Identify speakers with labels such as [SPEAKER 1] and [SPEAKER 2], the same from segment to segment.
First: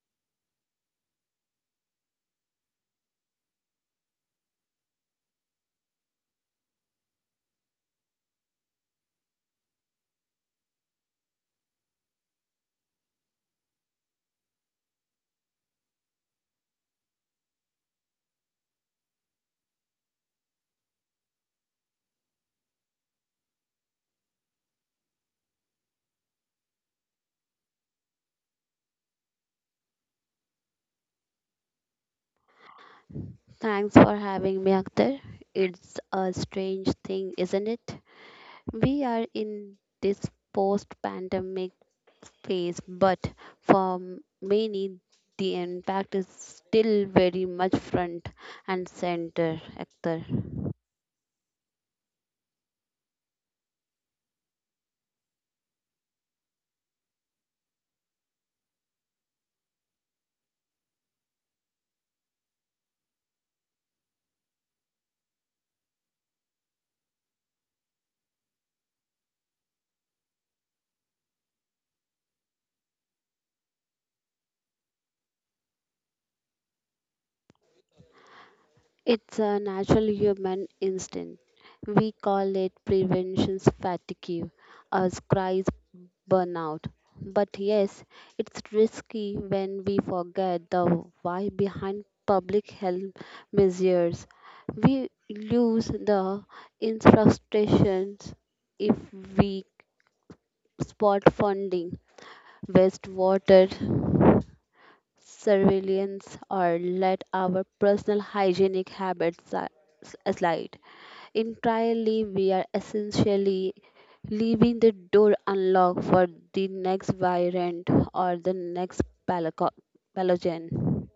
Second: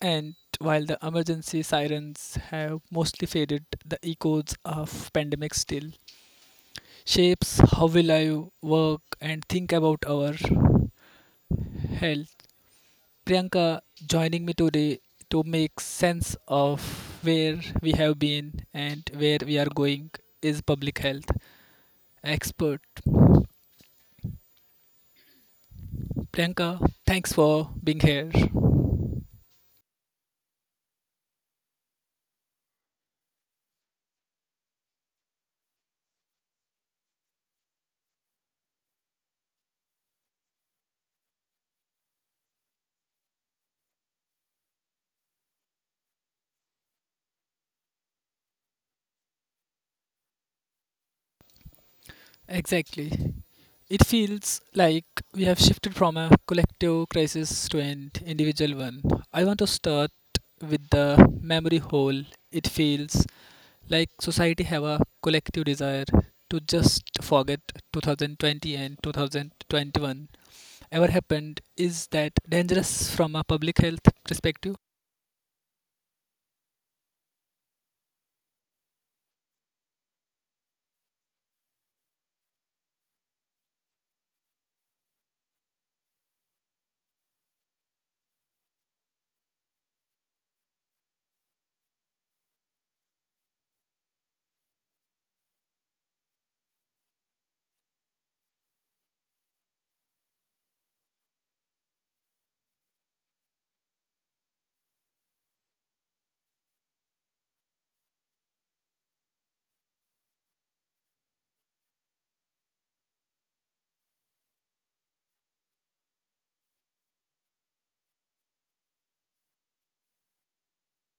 [SPEAKER 1] And while the emergency sirens have mostly faded, the echoes of pandemic still shapes how we live, work, and think about our health. Priyanka joining me today to make sense of where we have been and where we are going is public health expert. Priyanka, thanks for being here.
[SPEAKER 2] Thanks for having me, Akhtar. It's a strange thing, isn't it? We are in this post pandemic phase, but for many, the impact is still very much front and center, Akhtar.
[SPEAKER 1] Exactly. It feels like we have shifted from a collective crisis to an individual one. I want to start with the memory hole. It feels like society have a collective desire to just forget 2020 and 2021 ever happened is that dangerous from a public health perspective.
[SPEAKER 2] It's a natural human instinct. We call it prevention fatigue or cries burnout. But yes, it's risky when we forget the why behind public health measures. We lose the infrastructures if we spot funding, waste water surveillance or let our personal hygienic habits slide. Entirely, we are essentially leaving the door unlocked for the next variant or the next palaco- pathogen.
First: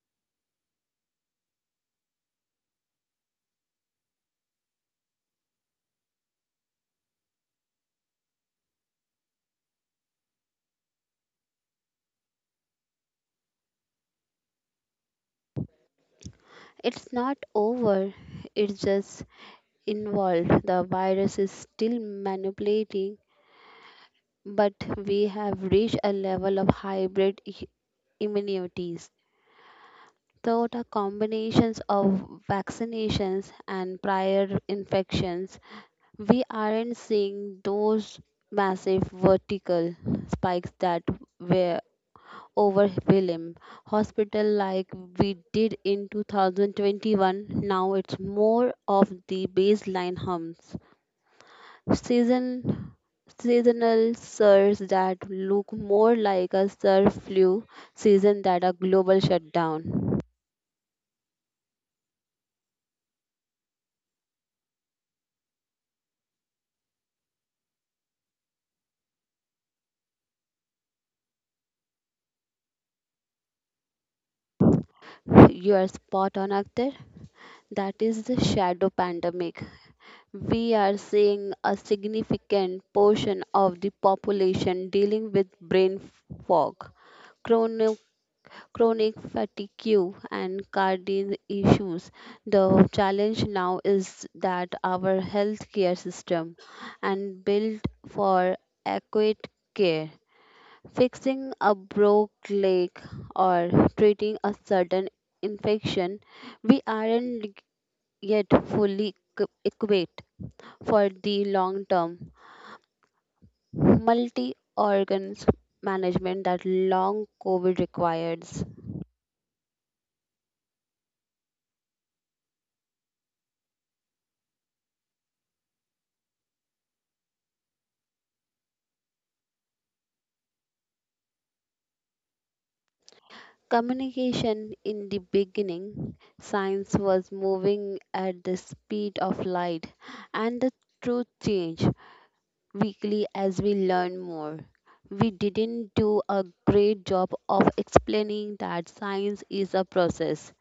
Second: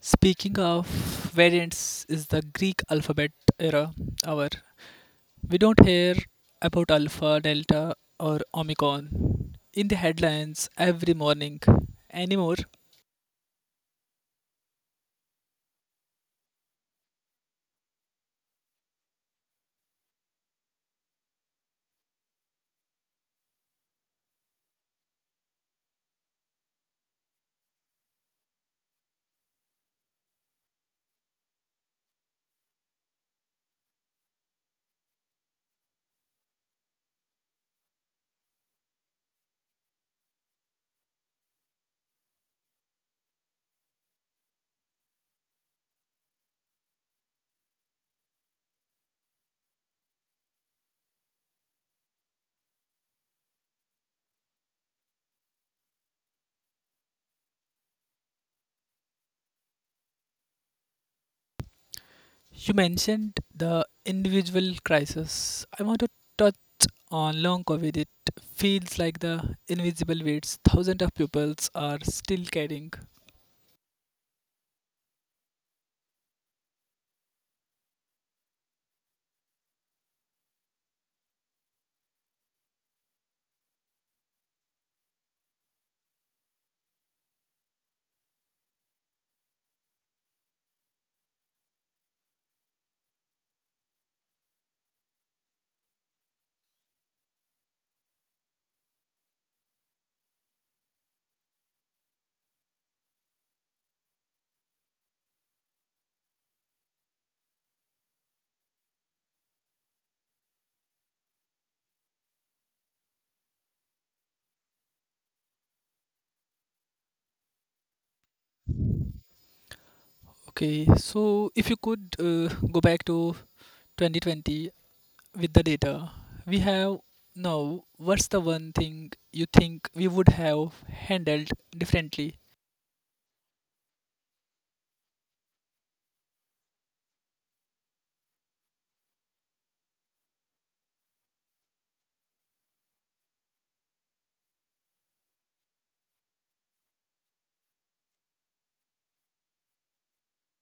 [SPEAKER 1] Speaking of variants, is the Greek alphabet era our we don't hear about alpha, delta, or omicron in the headlines every morning anymore.
[SPEAKER 2] It's not over, it's just involved. The virus is still manipulating, but we have reached a level of hybrid immunities Third are combinations of vaccinations and prior infections. We aren't seeing those massive vertical spikes that were over Willem Hospital like we did in 2021. Now it's more of the baseline humps. Season Seasonal surges that look more like a surf flu season than a global shutdown.
[SPEAKER 1] You mentioned the individual crisis. I want to touch on long COVID. It feels like the invisible weights thousands of pupils are still carrying.
[SPEAKER 2] You are spot on, Akhtar. That is the shadow pandemic. We are seeing a significant portion of the population dealing with brain fog, chronic, chronic fatigue, and cardiac issues. The challenge now is that our healthcare system and built for adequate care Fixing a broke leg or treating a certain infection, we aren't yet fully equipped for the long term multi organs management that long COVID requires.
[SPEAKER 1] Okay, so if you could go back to 2020 with the data we have now, what's the one thing you think we would have handled differently?
[SPEAKER 2] Communication in the beginning, science was moving at the speed of light, and the truth changed weekly as we learn more. We didn't do a great job of explaining that science is a process,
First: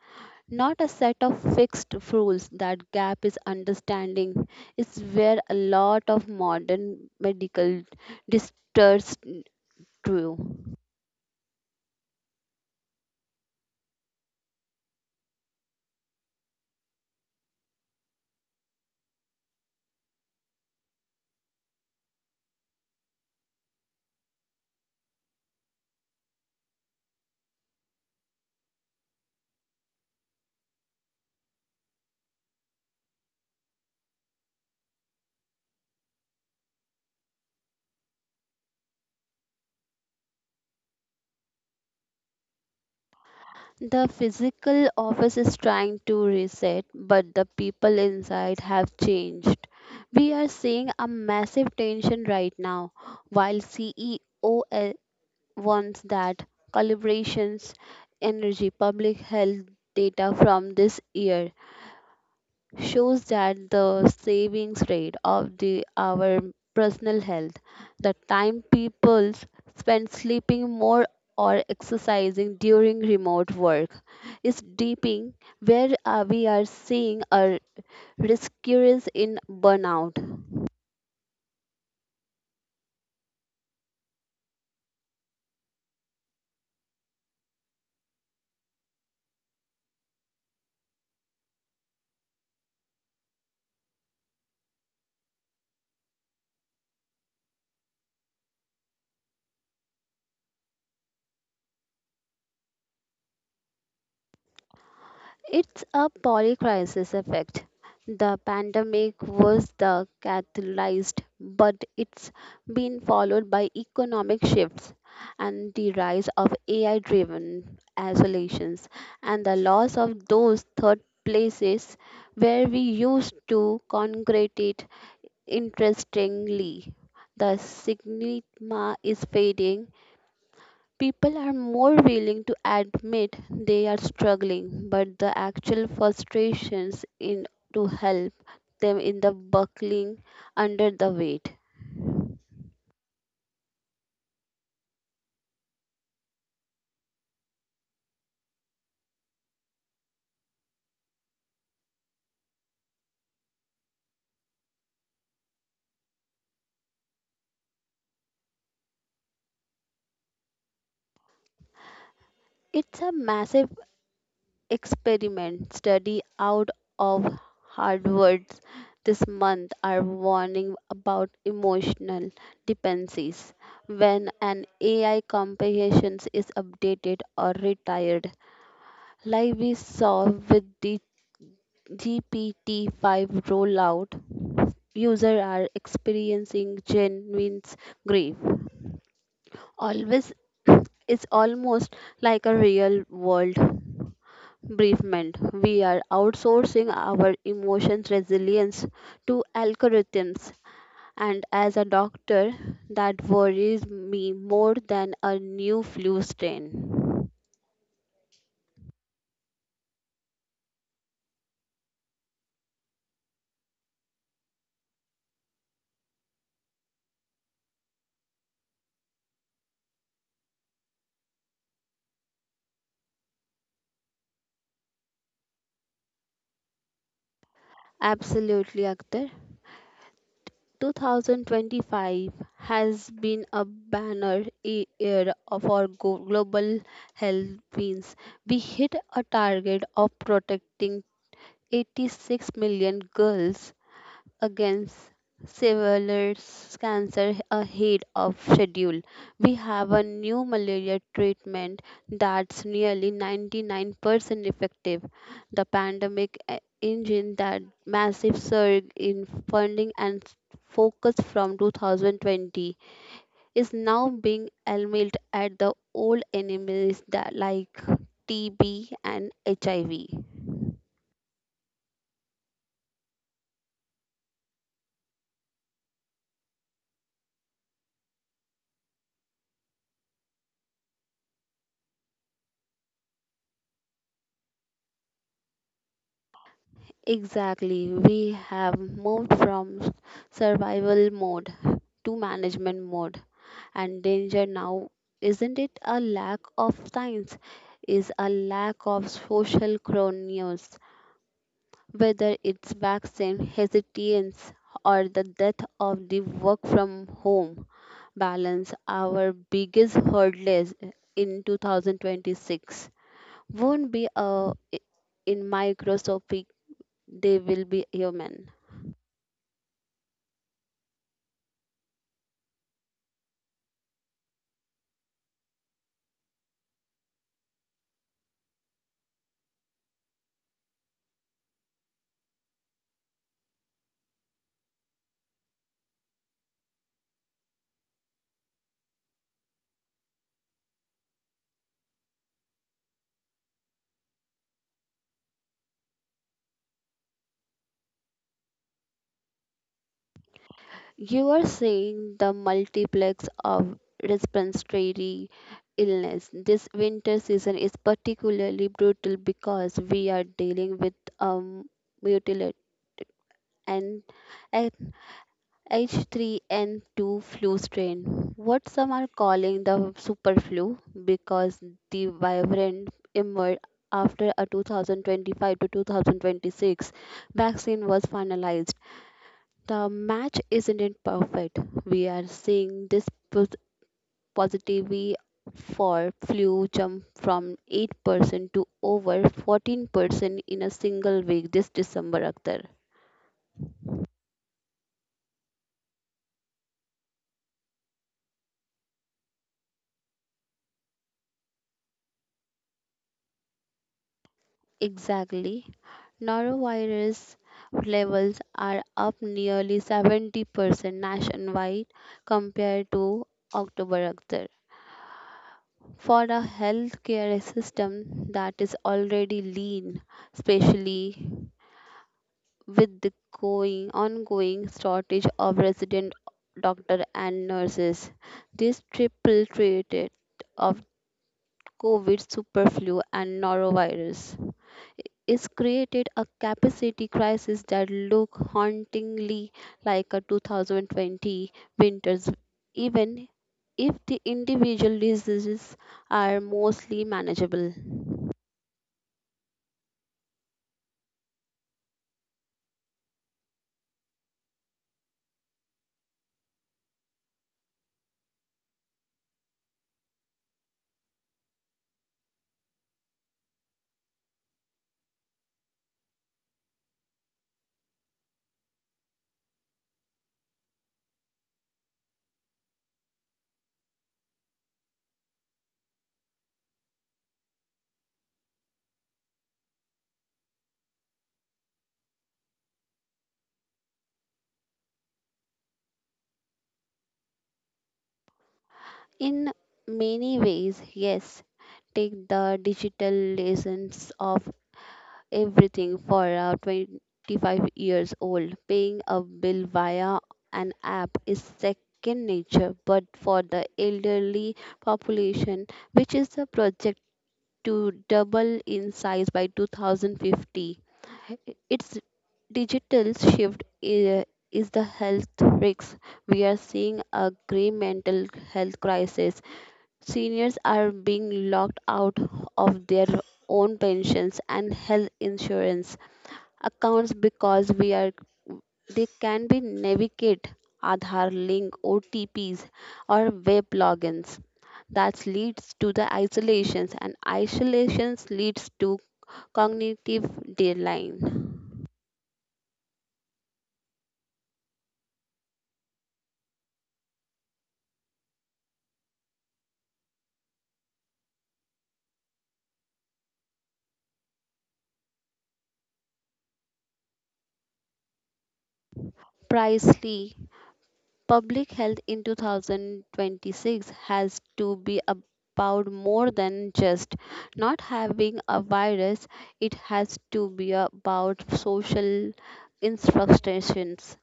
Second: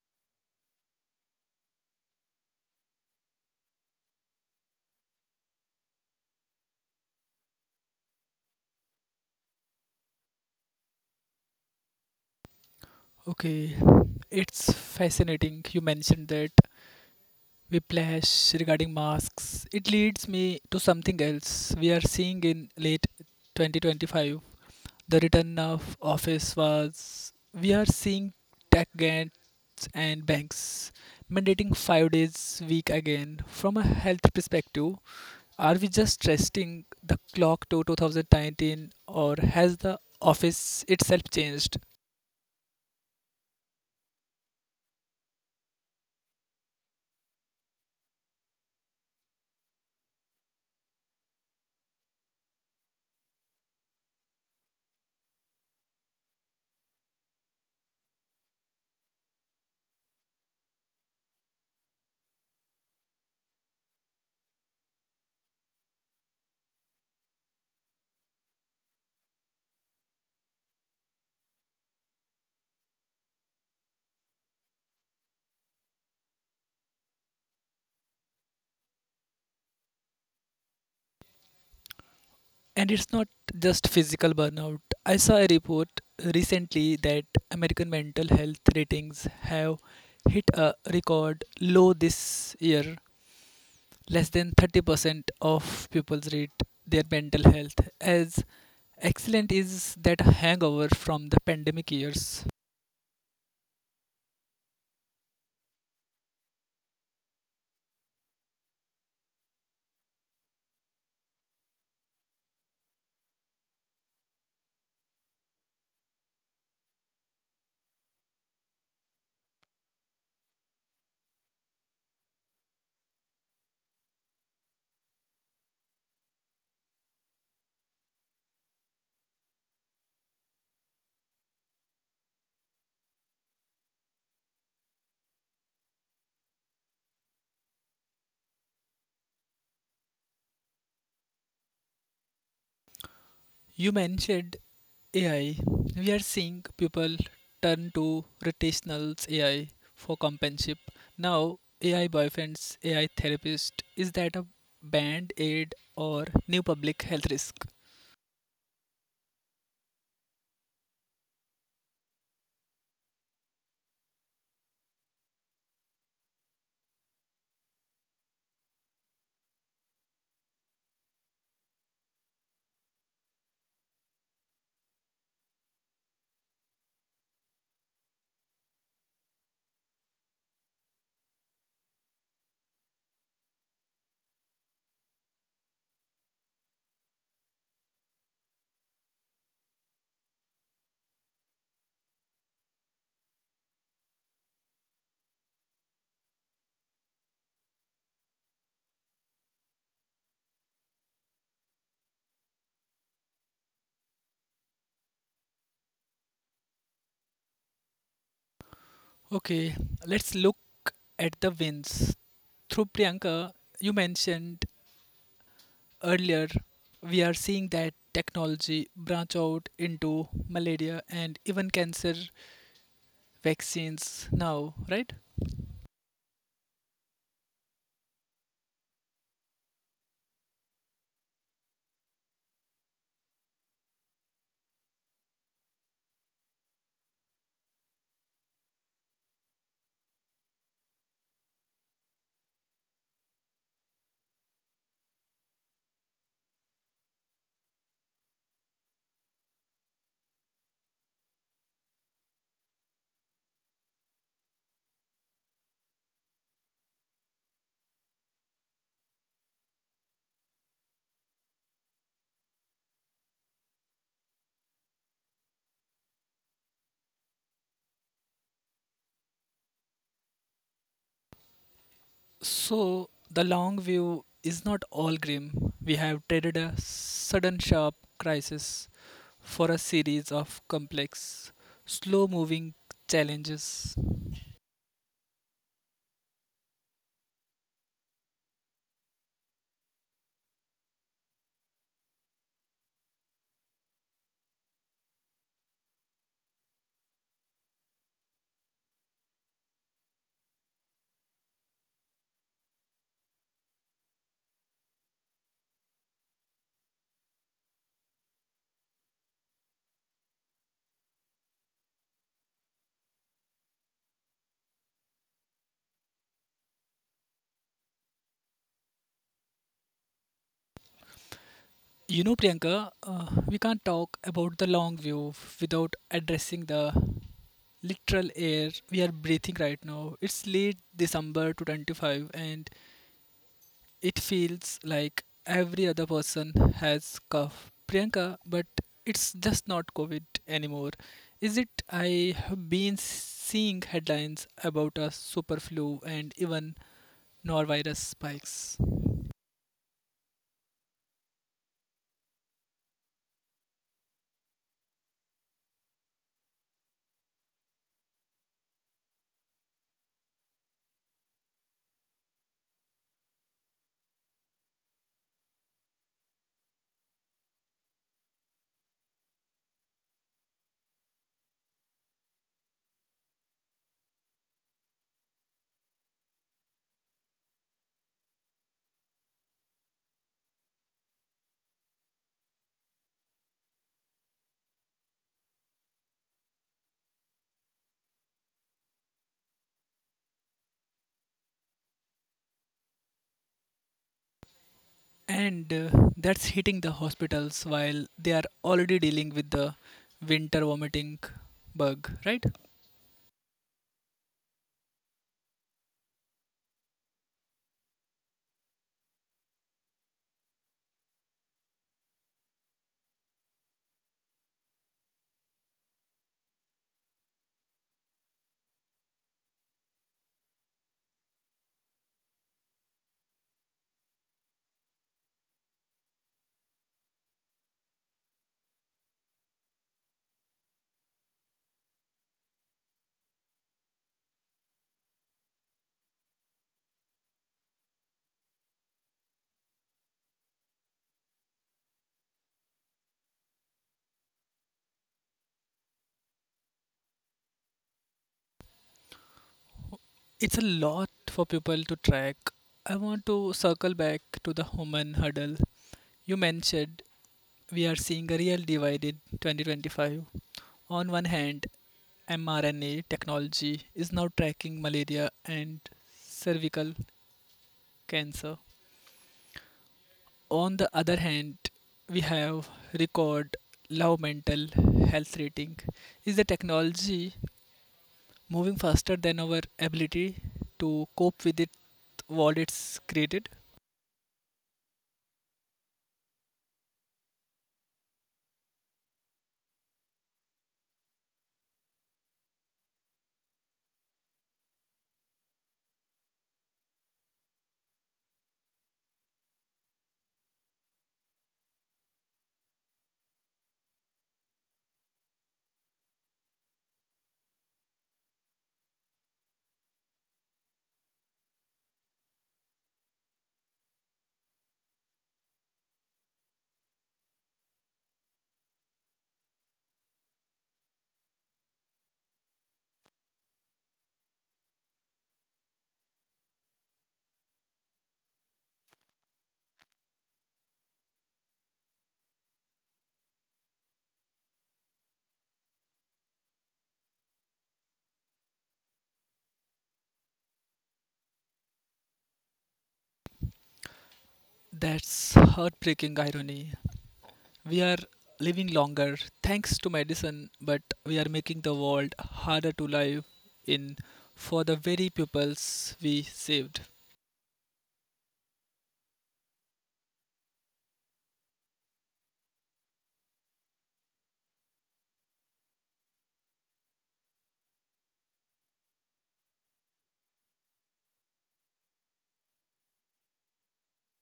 [SPEAKER 2] not a set of fixed rules. That gap is understanding. It's where a lot of modern medical distorts true.
[SPEAKER 1] Okay, it's fascinating you mentioned that whiplash regarding masks. It leads me to something else we are seeing in late 2025. The return of office was we are seeing tech gan- and banks mandating 5 days week again from a health perspective are we just resting the clock to 2019 or has the office itself changed.
[SPEAKER 2] The physical office is trying to reset, but the people inside have changed. We are seeing a massive tension right now. While CEO ones that calibrations energy public health data from this year shows that the savings rate of the our personal health the time people spend sleeping more or exercising during remote work is deeping where we are seeing a risk increase in burnout.
[SPEAKER 1] And it's not just physical burnout. I saw a report recently that american mental health ratings have hit a record low this year. Less than 30% of people rate their mental health as Excellent is that hangover from the pandemic years.
[SPEAKER 2] It's a polycrisis effect. The pandemic was the catalyst, but it's been followed by economic shifts and the rise of AI driven isolations and the loss of those third places where we used to congregate. Interestingly, the stigma is fading. People are more willing to admit they are struggling, but the actual frustrations in to help them in the buckling under the weight.
[SPEAKER 1] You mentioned AI. We are seeing people turn to rotational AI for companionship. Now, AI boyfriends, AI therapist. Is that a band aid or new public health risk?
[SPEAKER 2] It's a massive experiment study out of Harvard's this month are warning about emotional dependencies. When an AI comprehension is updated or retired, like we saw with the GPT-5 rollout, users are experiencing genuine grief. Always it's almost like a real world bereavement. We are outsourcing our emotions resilience to algorithms. And as a doctor, that worries me more than a new flu strain.
[SPEAKER 1] Okay, let's look at the wins. Through Priyanka, you mentioned earlier, we are seeing that technology branch out into malaria and even cancer vaccines now, right?
[SPEAKER 2] Absolutely, Akhtar. 2025 has been a banner e- year for global health means. We hit a target of protecting 86 million girls against Severius cancer ahead of schedule. We have a new malaria treatment that's nearly 99% effective. The pandemic engine that massive surge in funding and focus from 2020 is now being aimed at the old enemies that like TB and HIV.
[SPEAKER 1] So the long view is not all grim. We have traded a sudden sharp crisis for a series of complex, slow moving challenges.
[SPEAKER 2] Exactly. We have moved from survival mode to management mode. And danger now, isn't it a lack of science? Is a lack of social chronos, whether it's vaccine hesitance or the death of the work from home balance, our biggest hurdles in 2026 won't be a in microscopic, they will be human.
[SPEAKER 1] You know, Priyanka, we can't talk about the long view without addressing the literal air we are breathing right now. It's late December 2025 and it feels like every other person has cough priyanka but it's just not covid anymore is it. I have been seeing headlines about a super flu and even norovirus spikes.
[SPEAKER 2] You are seeing the multiplex of respiratory illness. This winter season is particularly brutal because we are dealing with mutilate and a- H3N2 flu strain. What some are calling the super flu because the variant emerged after a 2025 to 2026 vaccine was finalized. The match isn't it perfect. We are seeing this positivity for flu jump from 8% to over 14% in a single week this December, Akhtar.
[SPEAKER 1] And that's hitting the hospitals while they are already dealing with the winter vomiting bug right.
[SPEAKER 2] Exactly. Norovirus levels are up nearly 70% nationwide compared to October, Akhtar. For a healthcare system that is already lean, especially with the ongoing shortage of resident doctor and nurses. This triple threat of COVID, superflu, and norovirus is created a capacity crisis that look hauntingly like a 2020 winters even if the individual diseases are mostly manageable.
[SPEAKER 1] It's a lot for people to track. I want to circle back to the human hurdle you mentioned. We are seeing a real divide in 2025. On one hand, mRNA technology is now tracking malaria and cervical cancer. On the other hand, we have record low mental health rating. Is the technology moving faster than our ability to cope with it what it's created?
[SPEAKER 2] In many ways, yes. Take the digital lessons of everything for a 25 years old. Paying a bill via an app is second nature, but for the elderly population, which is a project to double in size by 2050, its digital shift is the health risks. We are seeing a grave mental health crisis. Seniors are being locked out of their own pensions and health insurance accounts because we are they can be navigate Aadhaar link OTPs or web logins. That leads to the isolations and isolations leads to cognitive decline.
[SPEAKER 1] That's heartbreaking irony. We are living longer thanks to medicine, but we are making the world harder to live in for the very pupils we saved.
[SPEAKER 2] Precisely. Public health in 2026 has to be about more than just not having a virus, it has to be about social instructions.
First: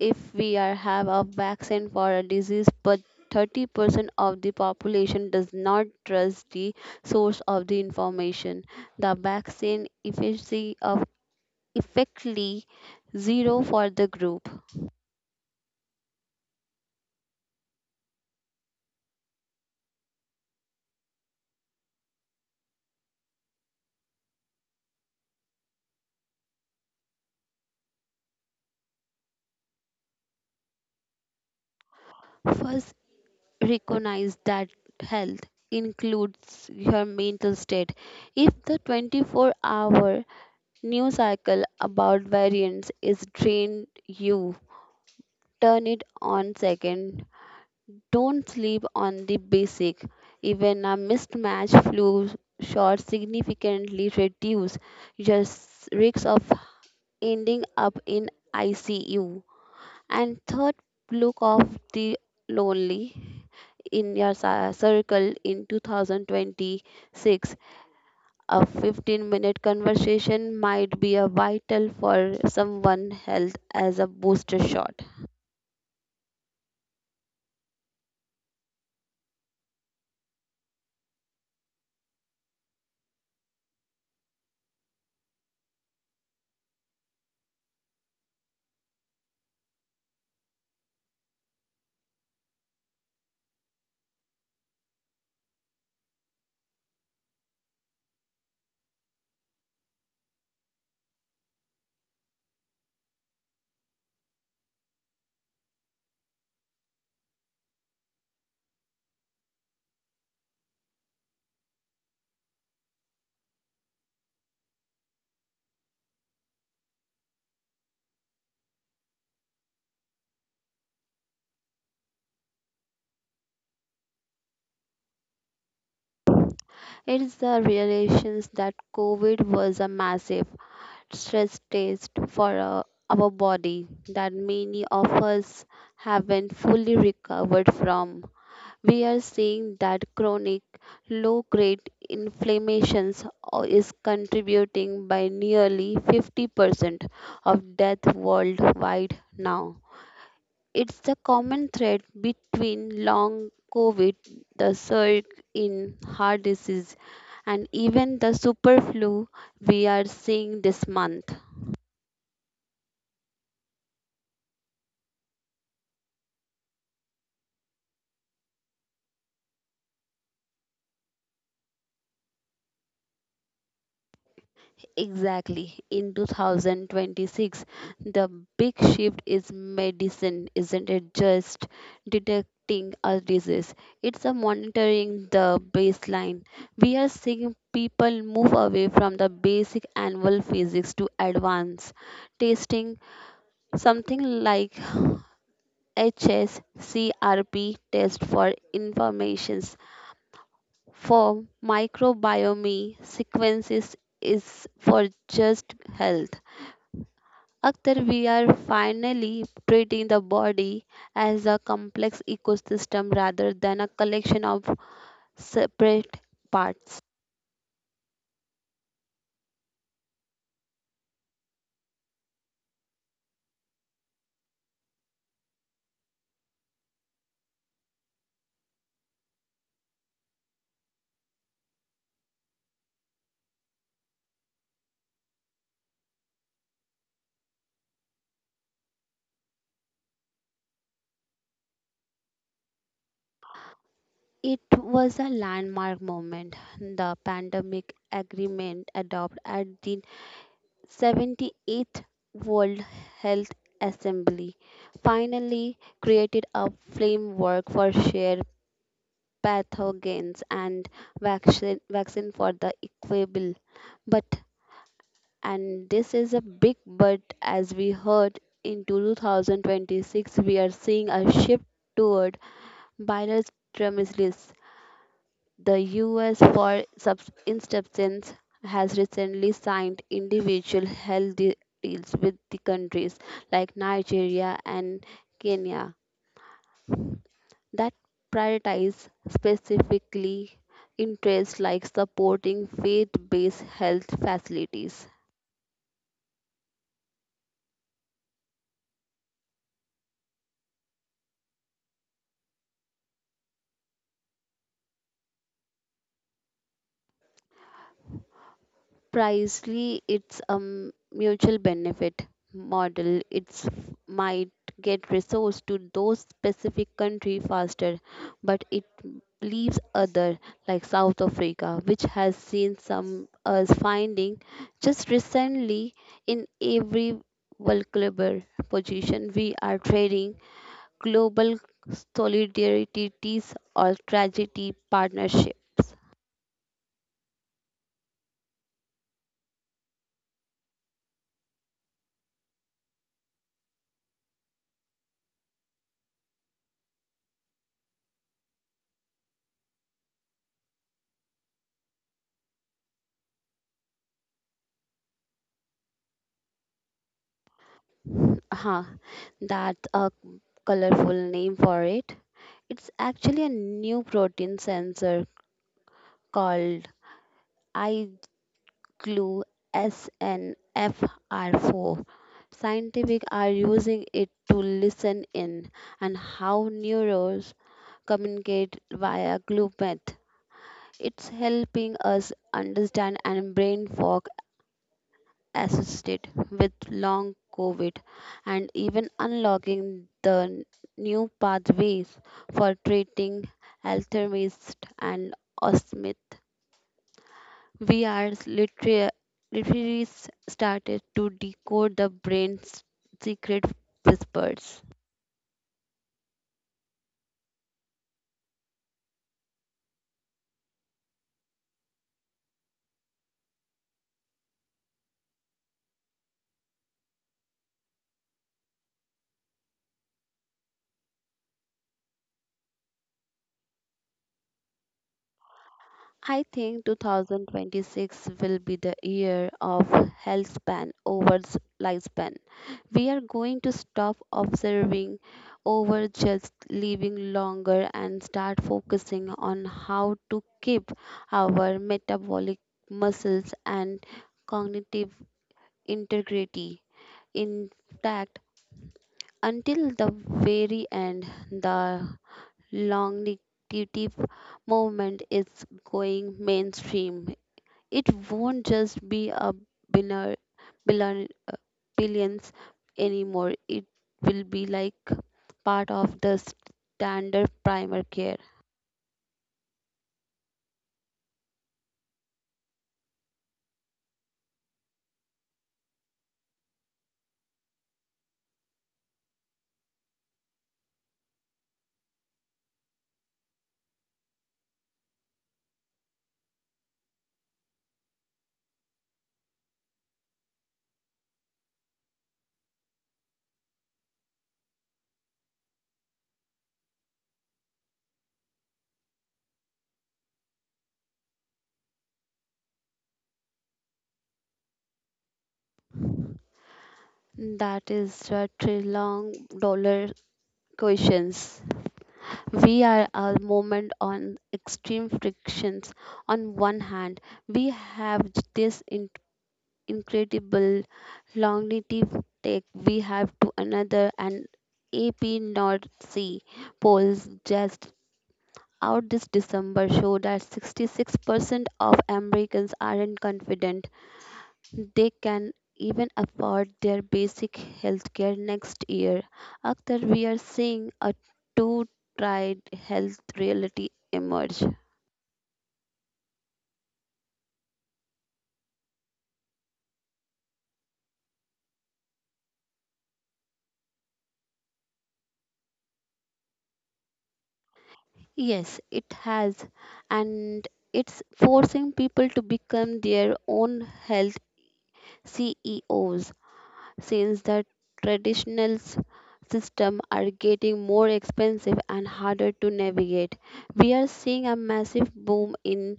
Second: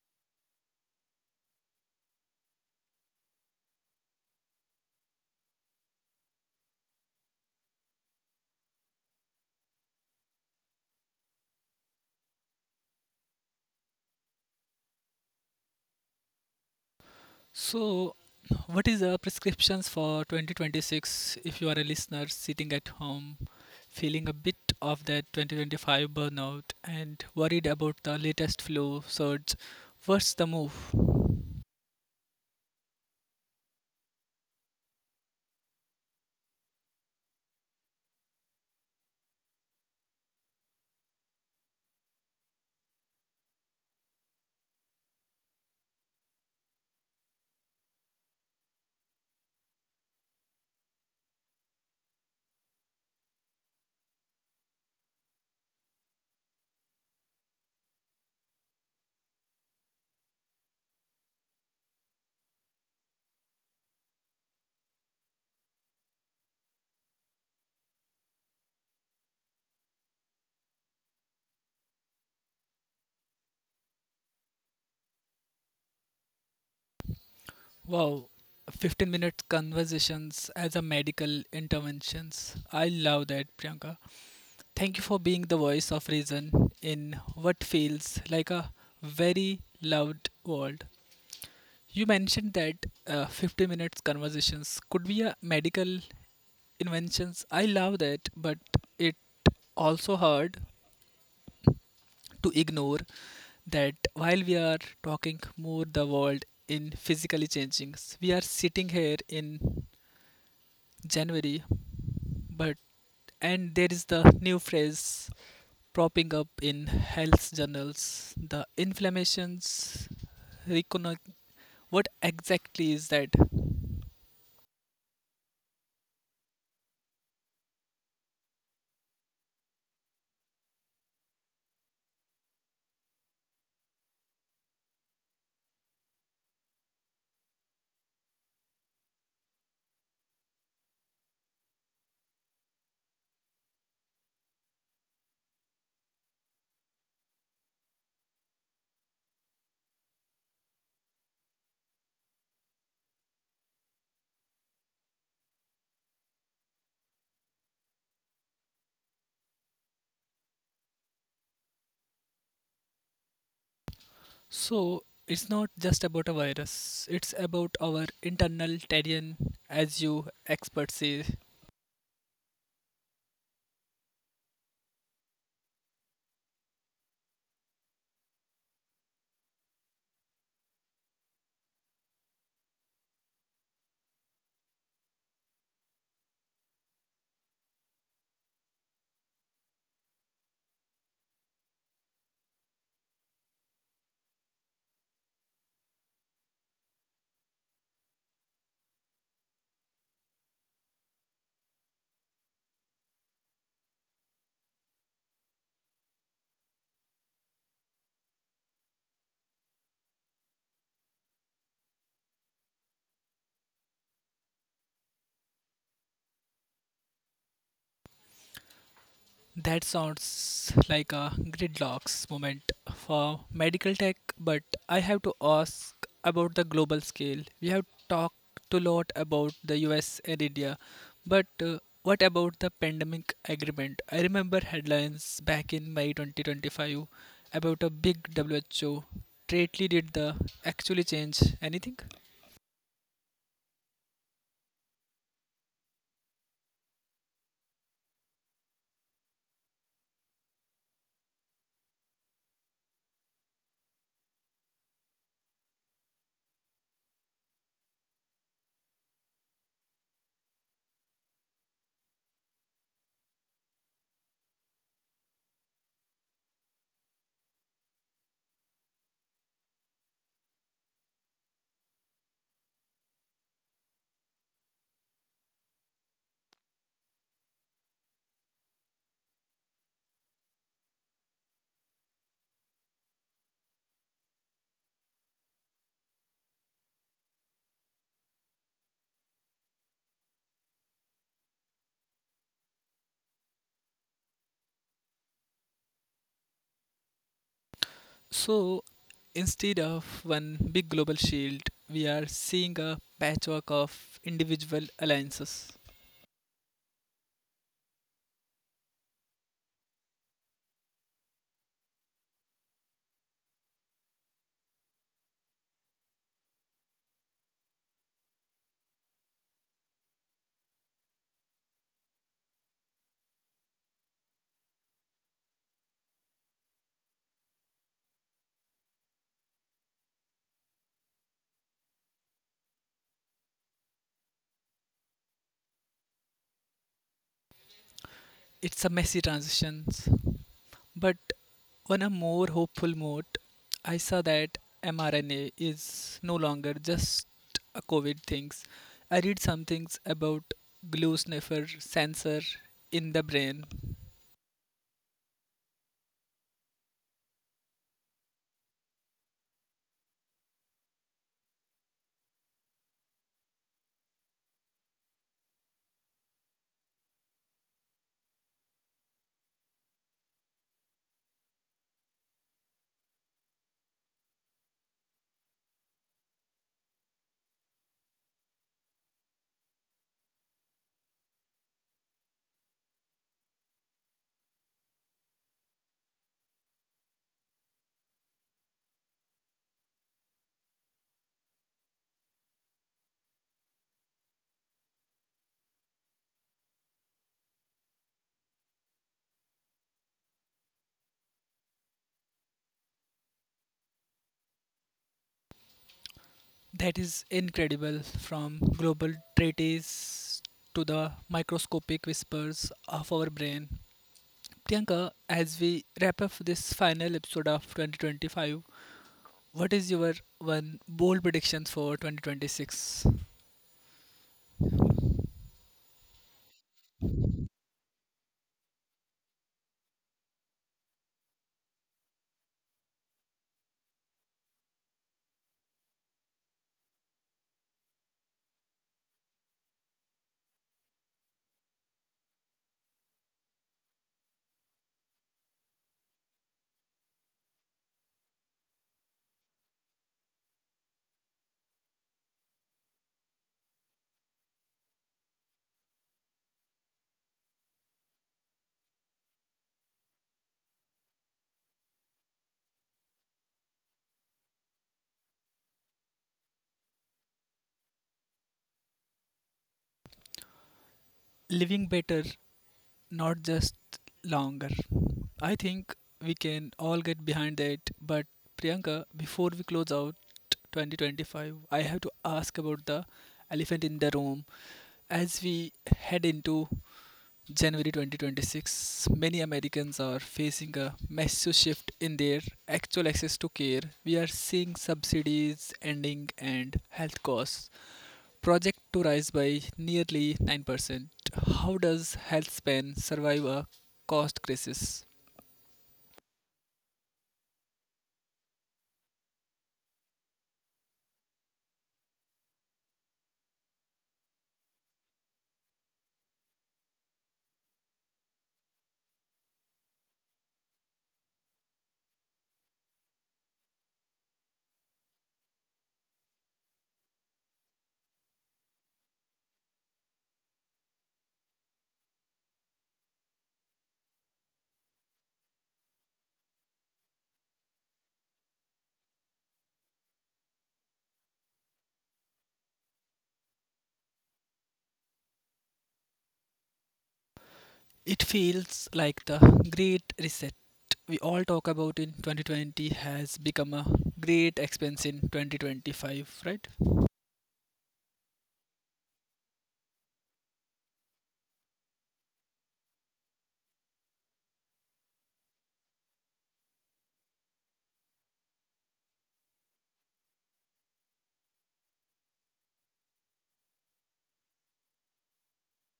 [SPEAKER 2] If we are, have a vaccine for a disease, but 30% of the population does not trust the source of the information, the vaccine efficacy of effectively zero for the group.
[SPEAKER 1] So, what is the prescriptions for 2026 if you are a listener sitting at home feeling a bit of that 2025 burnout and worried about the latest flu surge? What's the move?
[SPEAKER 2] First, recognize that health includes your mental state. If the 24-hour news cycle about variants is drained you, turn it on second. Don't sleep on the basic. Even a mismatched flu shot significantly reduce your risk of ending up in ICU. And third, look of the lonely in your circle in 2026, a 15-minute conversation might be a vital for someone's health as a booster shot.
[SPEAKER 1] Wow, 15-minute conversations as a medical interventions. I love that, Priyanka. Thank you for being the voice of reason in what feels like a very loud world. You mentioned that 50 minutes conversations could be a medical inventions. I love that, but it also hard to ignore that while we are talking more the world in physically changing. We are sitting here in January, but and there is the new phrase propping up in health journals. The inflammations reconnect. What exactly is that?
[SPEAKER 2] It's the realizations that COVID was a massive stress test for our body that many of us haven't fully recovered from. We are seeing that chronic low grade inflammations is contributing by nearly 50% of death worldwide now. It's the common thread between long COVID, the surge in heart disease, and even the super flu we are seeing this month.
[SPEAKER 1] So it's not just about a virus. It's about our internal terrain, as you experts say.
[SPEAKER 2] Exactly. In 2026, the big shift is medicine, isn't it? Just detecting a disease. It's a monitoring the baseline. We are seeing people move away from the basic annual physics to advanced testing, something like HSCRP test for informations for microbiome sequences is for just health. Akhtar, we are finally treating the body as a complex ecosystem rather than a collection of separate parts.
[SPEAKER 1] That sounds like a gridlocks moment for medical tech, but I have to ask about the global scale. We have talked a lot about the US and India, but what about the pandemic agreement? I remember headlines back in May 2025 about a big WHO. Greatly did the actually change anything?
[SPEAKER 2] It was a landmark moment. The pandemic agreement adopted at the 78th World Health Assembly finally created a framework for shared pathogens and vaccine for the equable. But and this is a big but as we heard in 2026 we are seeing a shift toward bilateralism. The us for instance has recently signed individual health deals with the countries like Nigeria and Kenya that prioritize specifically interests like supporting faith-based health facilities.
[SPEAKER 1] So instead of one big global shield, we are seeing a patchwork of individual alliances.
[SPEAKER 2] Precisely, it's a mutual benefit model. It's might get resource to those specific country faster, but it leaves other like South Africa, which has seen some us finding just recently in every vulnerable position. We are trading global solidarities or tragedy partnerships.
[SPEAKER 1] It's a messy transition, but on a more hopeful note, I saw that mRNA is no longer just a COVID things. I read some things about glue sniffer sensor in the brain.
[SPEAKER 2] Huh, that's a colorful name for it. It's actually a new protein sensor called iGlue SNFR4. Scientific are using it to listen in and how neurons communicate via GlueMeth. It's helping us understand and brain fog assisted with long COVID and even unlocking the new pathways for treating Alzheimer's and Osmith. We are literally started to decode the brain's secret whispers.
[SPEAKER 1] That is incredible. From global treaties to the microscopic whispers of our brain. Priyanka, as we wrap up this final episode of 2025, what is your one bold prediction for 2026?
[SPEAKER 2] I think 2026 will be the year of health span over lifespan. We are going to stop observing over just living longer and start focusing on how to keep our metabolic muscles and cognitive integrity intact until the very end. The longevity movement is going mainstream. It won't just be a binner, billion, billions anymore. It will be like part of the standard primer care.
[SPEAKER 1] Living better, not just longer. I think we can all get behind that. But Priyanka, before we close out 2025, I have to ask about the elephant in the room as we head into January 2026, many Americans are facing a massive shift in their actual access to care. We are seeing subsidies ending and health costs project to rise by nearly 9%. How does health span survive a cost crisis?
[SPEAKER 2] That is a trillion dollar questions. We are a moment on extreme frictions. On one hand, we have this incredible longevity take we have to another and AP North Sea polls just out this December showed that 66% of Americans aren't confident they can even afford their basic health care next year. Akhtar, we are seeing a 2 tried health reality emerge.
[SPEAKER 1] It feels like the great reset we all talk about in 2020 has become a great expense in 2025, right?
[SPEAKER 2] Yes, it has, and it's forcing people to become their own health CEOs. Since the traditional system are getting more expensive and harder to navigate. We are seeing a massive boom in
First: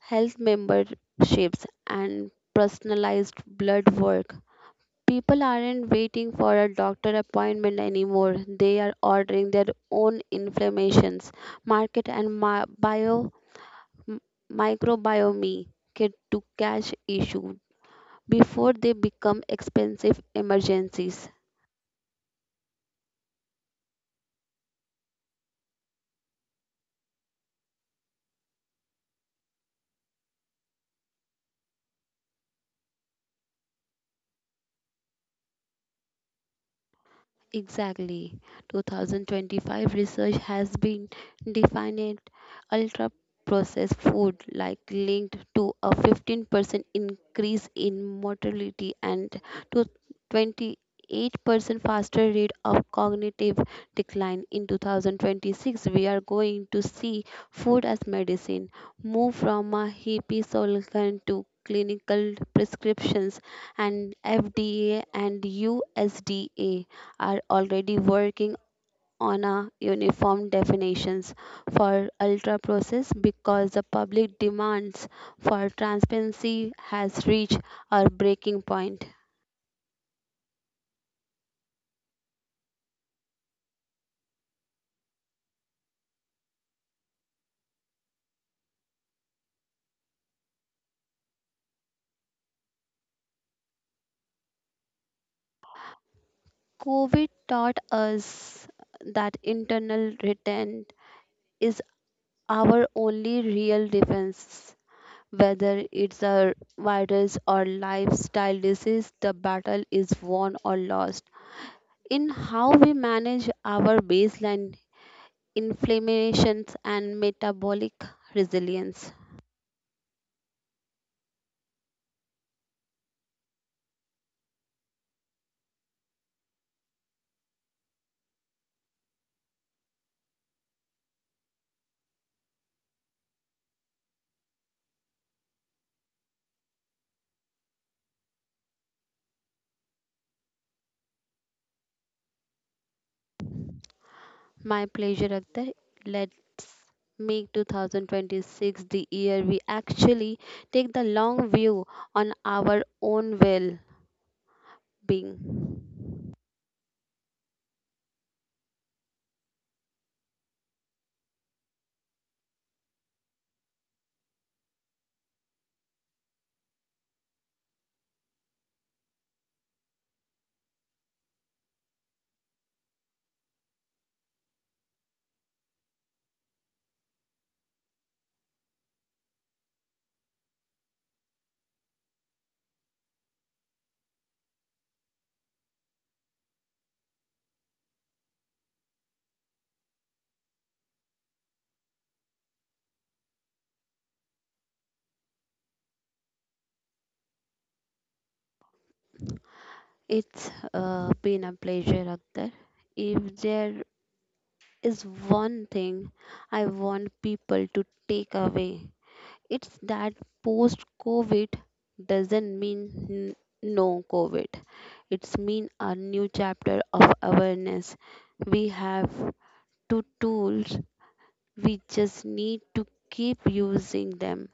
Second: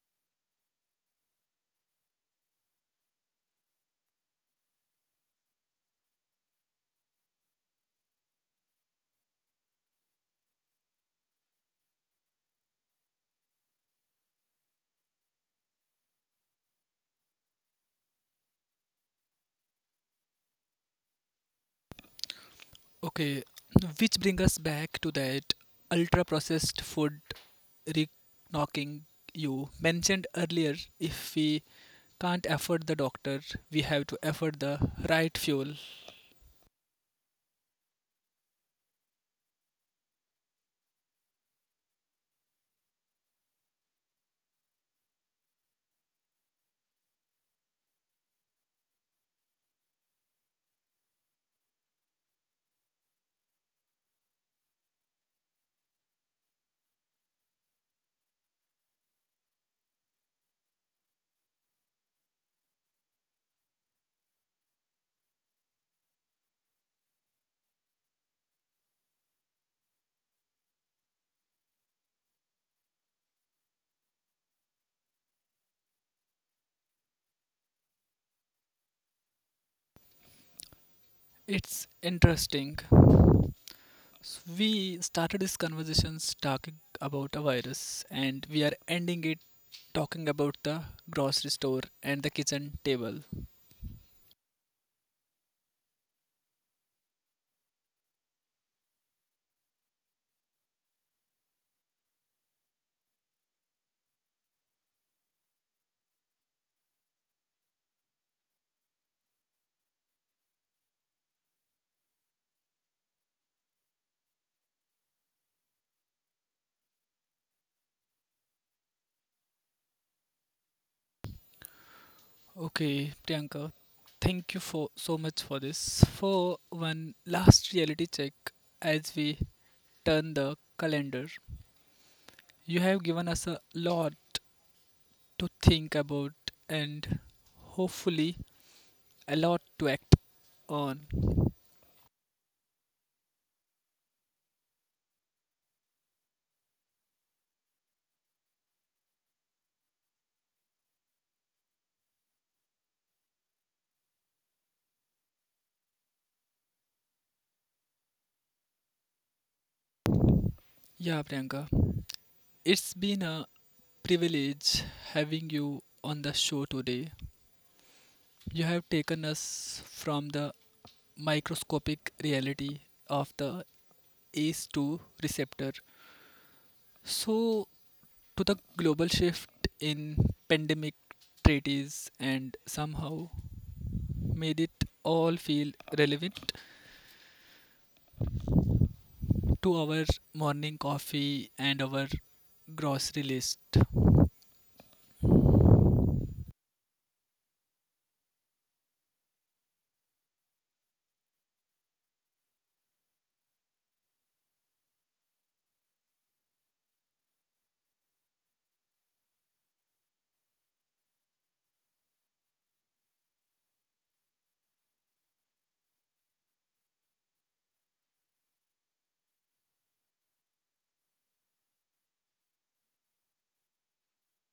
[SPEAKER 2] health memberships and personalized blood work. People aren't waiting for a doctor appointment anymore. They are ordering their own inflammations, market and m- microbiome kit to catch issue before they become expensive emergencies.
[SPEAKER 1] Okay, which brings us back to that ultra processed food re knocking you mentioned earlier. If we can't afford the doctor, we have to afford the right fuel.
[SPEAKER 2] Exactly. 2025 research has been defined ultra processed food like linked to a 15% increase in mortality and to 28% faster rate of cognitive decline in 2026 we are going to see food as medicine move from a hippie slogan to clinical prescriptions and FDA and USDA are already working on a uniform definitions for ultra process because the public demands for transparency has reached our breaking point.
[SPEAKER 1] It's interesting. We started this conversations talking about a virus, and we are ending it talking about the grocery store and the kitchen table.
[SPEAKER 2] COVID taught us that internal retent is our only real defense. Whether it's a virus or lifestyle disease, the battle is won or lost. In how we manage our baseline inflammations, and metabolic resilience.
[SPEAKER 1] Okay, Priyanka, thank you for so much for this. For one last reality check as we turn the calendar, you have given us a lot to think about and hopefully a lot to act on.
[SPEAKER 2] My pleasure, Akhtar. Let's make 2026 the year we actually take the long view on our own well being.
[SPEAKER 1] Yeah, Priyanka, it's been a privilege having you on the show today. You have taken us from the microscopic reality of the ACE2 receptor. So, to the global shift in pandemic treaties and somehow made it all feel relevant to our morning coffee and our grocery list.
[SPEAKER 2] It's been a pleasure, Akhtar. If there is one thing I want people to take away It's that post COVID doesn't mean n- no COVID. It's mean a new chapter of awareness. We have two tools. We just need to keep using them.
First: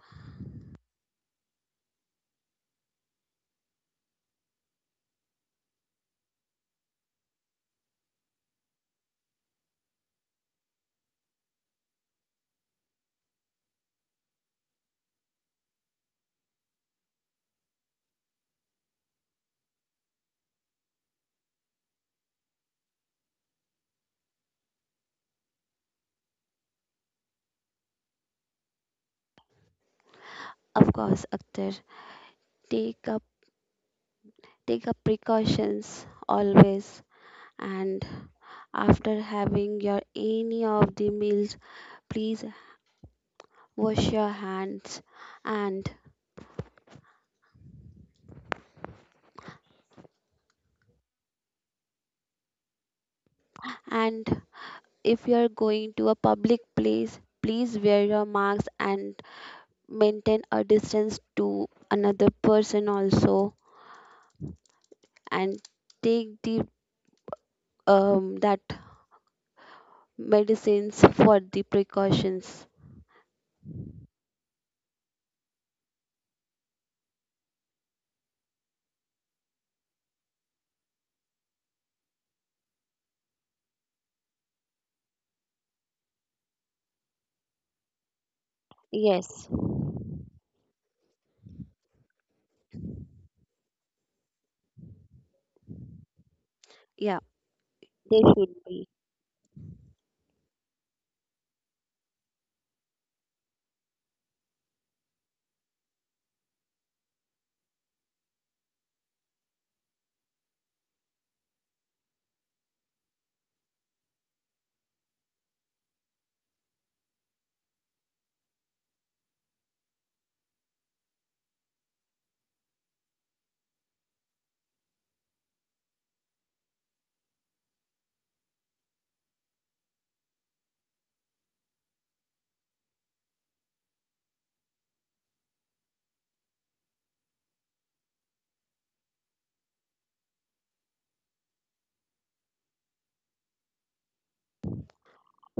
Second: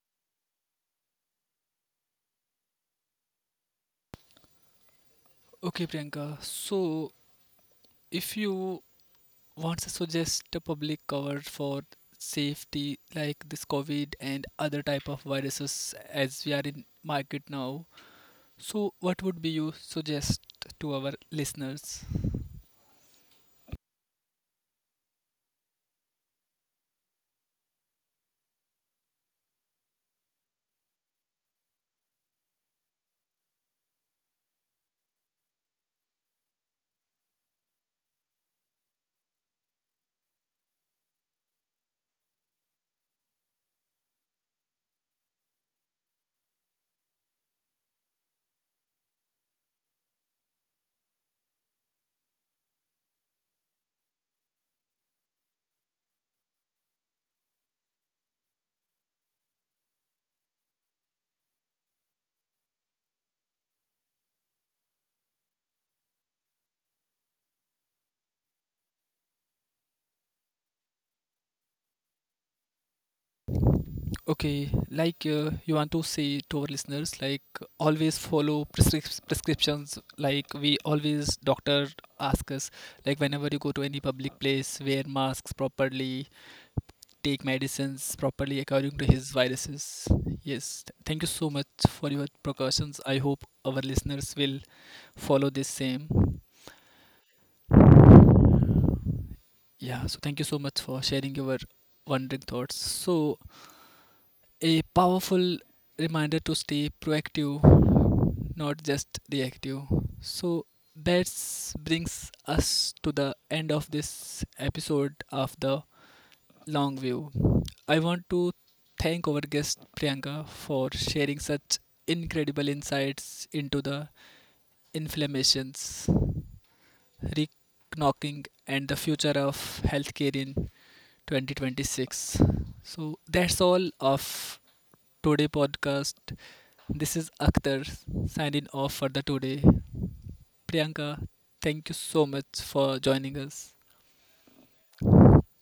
[SPEAKER 1] Okay, Priyanka. So, if you want to suggest a public cover for safety like this COVID and other type of viruses as we are in market now, so what would be you suggest to our listeners?
[SPEAKER 2] Of course, Akhtar, take up take up precautions always. And after having your any of the meals, please wash your hands and and If you are going to a public place, please wear your mask and maintain a distance to another person also and take the that medicines for the precautions.
[SPEAKER 1] Okay, like you want to say to our listeners, like always follow prescriptions. Like we always doctor ask us, like whenever you go to any public place, wear masks properly, take medicines properly according to his
[SPEAKER 2] Yes.
[SPEAKER 1] viruses. Yes, thank you so much for your precautions. I hope our listeners will follow this same.
[SPEAKER 2] Yeah, they should be.
[SPEAKER 1] Yeah, so thank you so much for sharing your wondering thoughts. So a powerful reminder to stay proactive, not just reactive. So that brings us to the end of this episode of the long view. I want to thank our guest Priyanka for sharing such incredible insights into the inflammations, reknocking, and the future of healthcare in 2026. So that's all of today podcast. This is Akhtar signing off for the today. Priyanka, thank you so much for joining us.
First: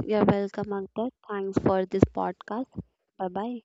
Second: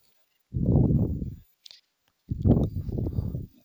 [SPEAKER 2] You're welcome, Ankit. Thanks for this podcast. Bye bye.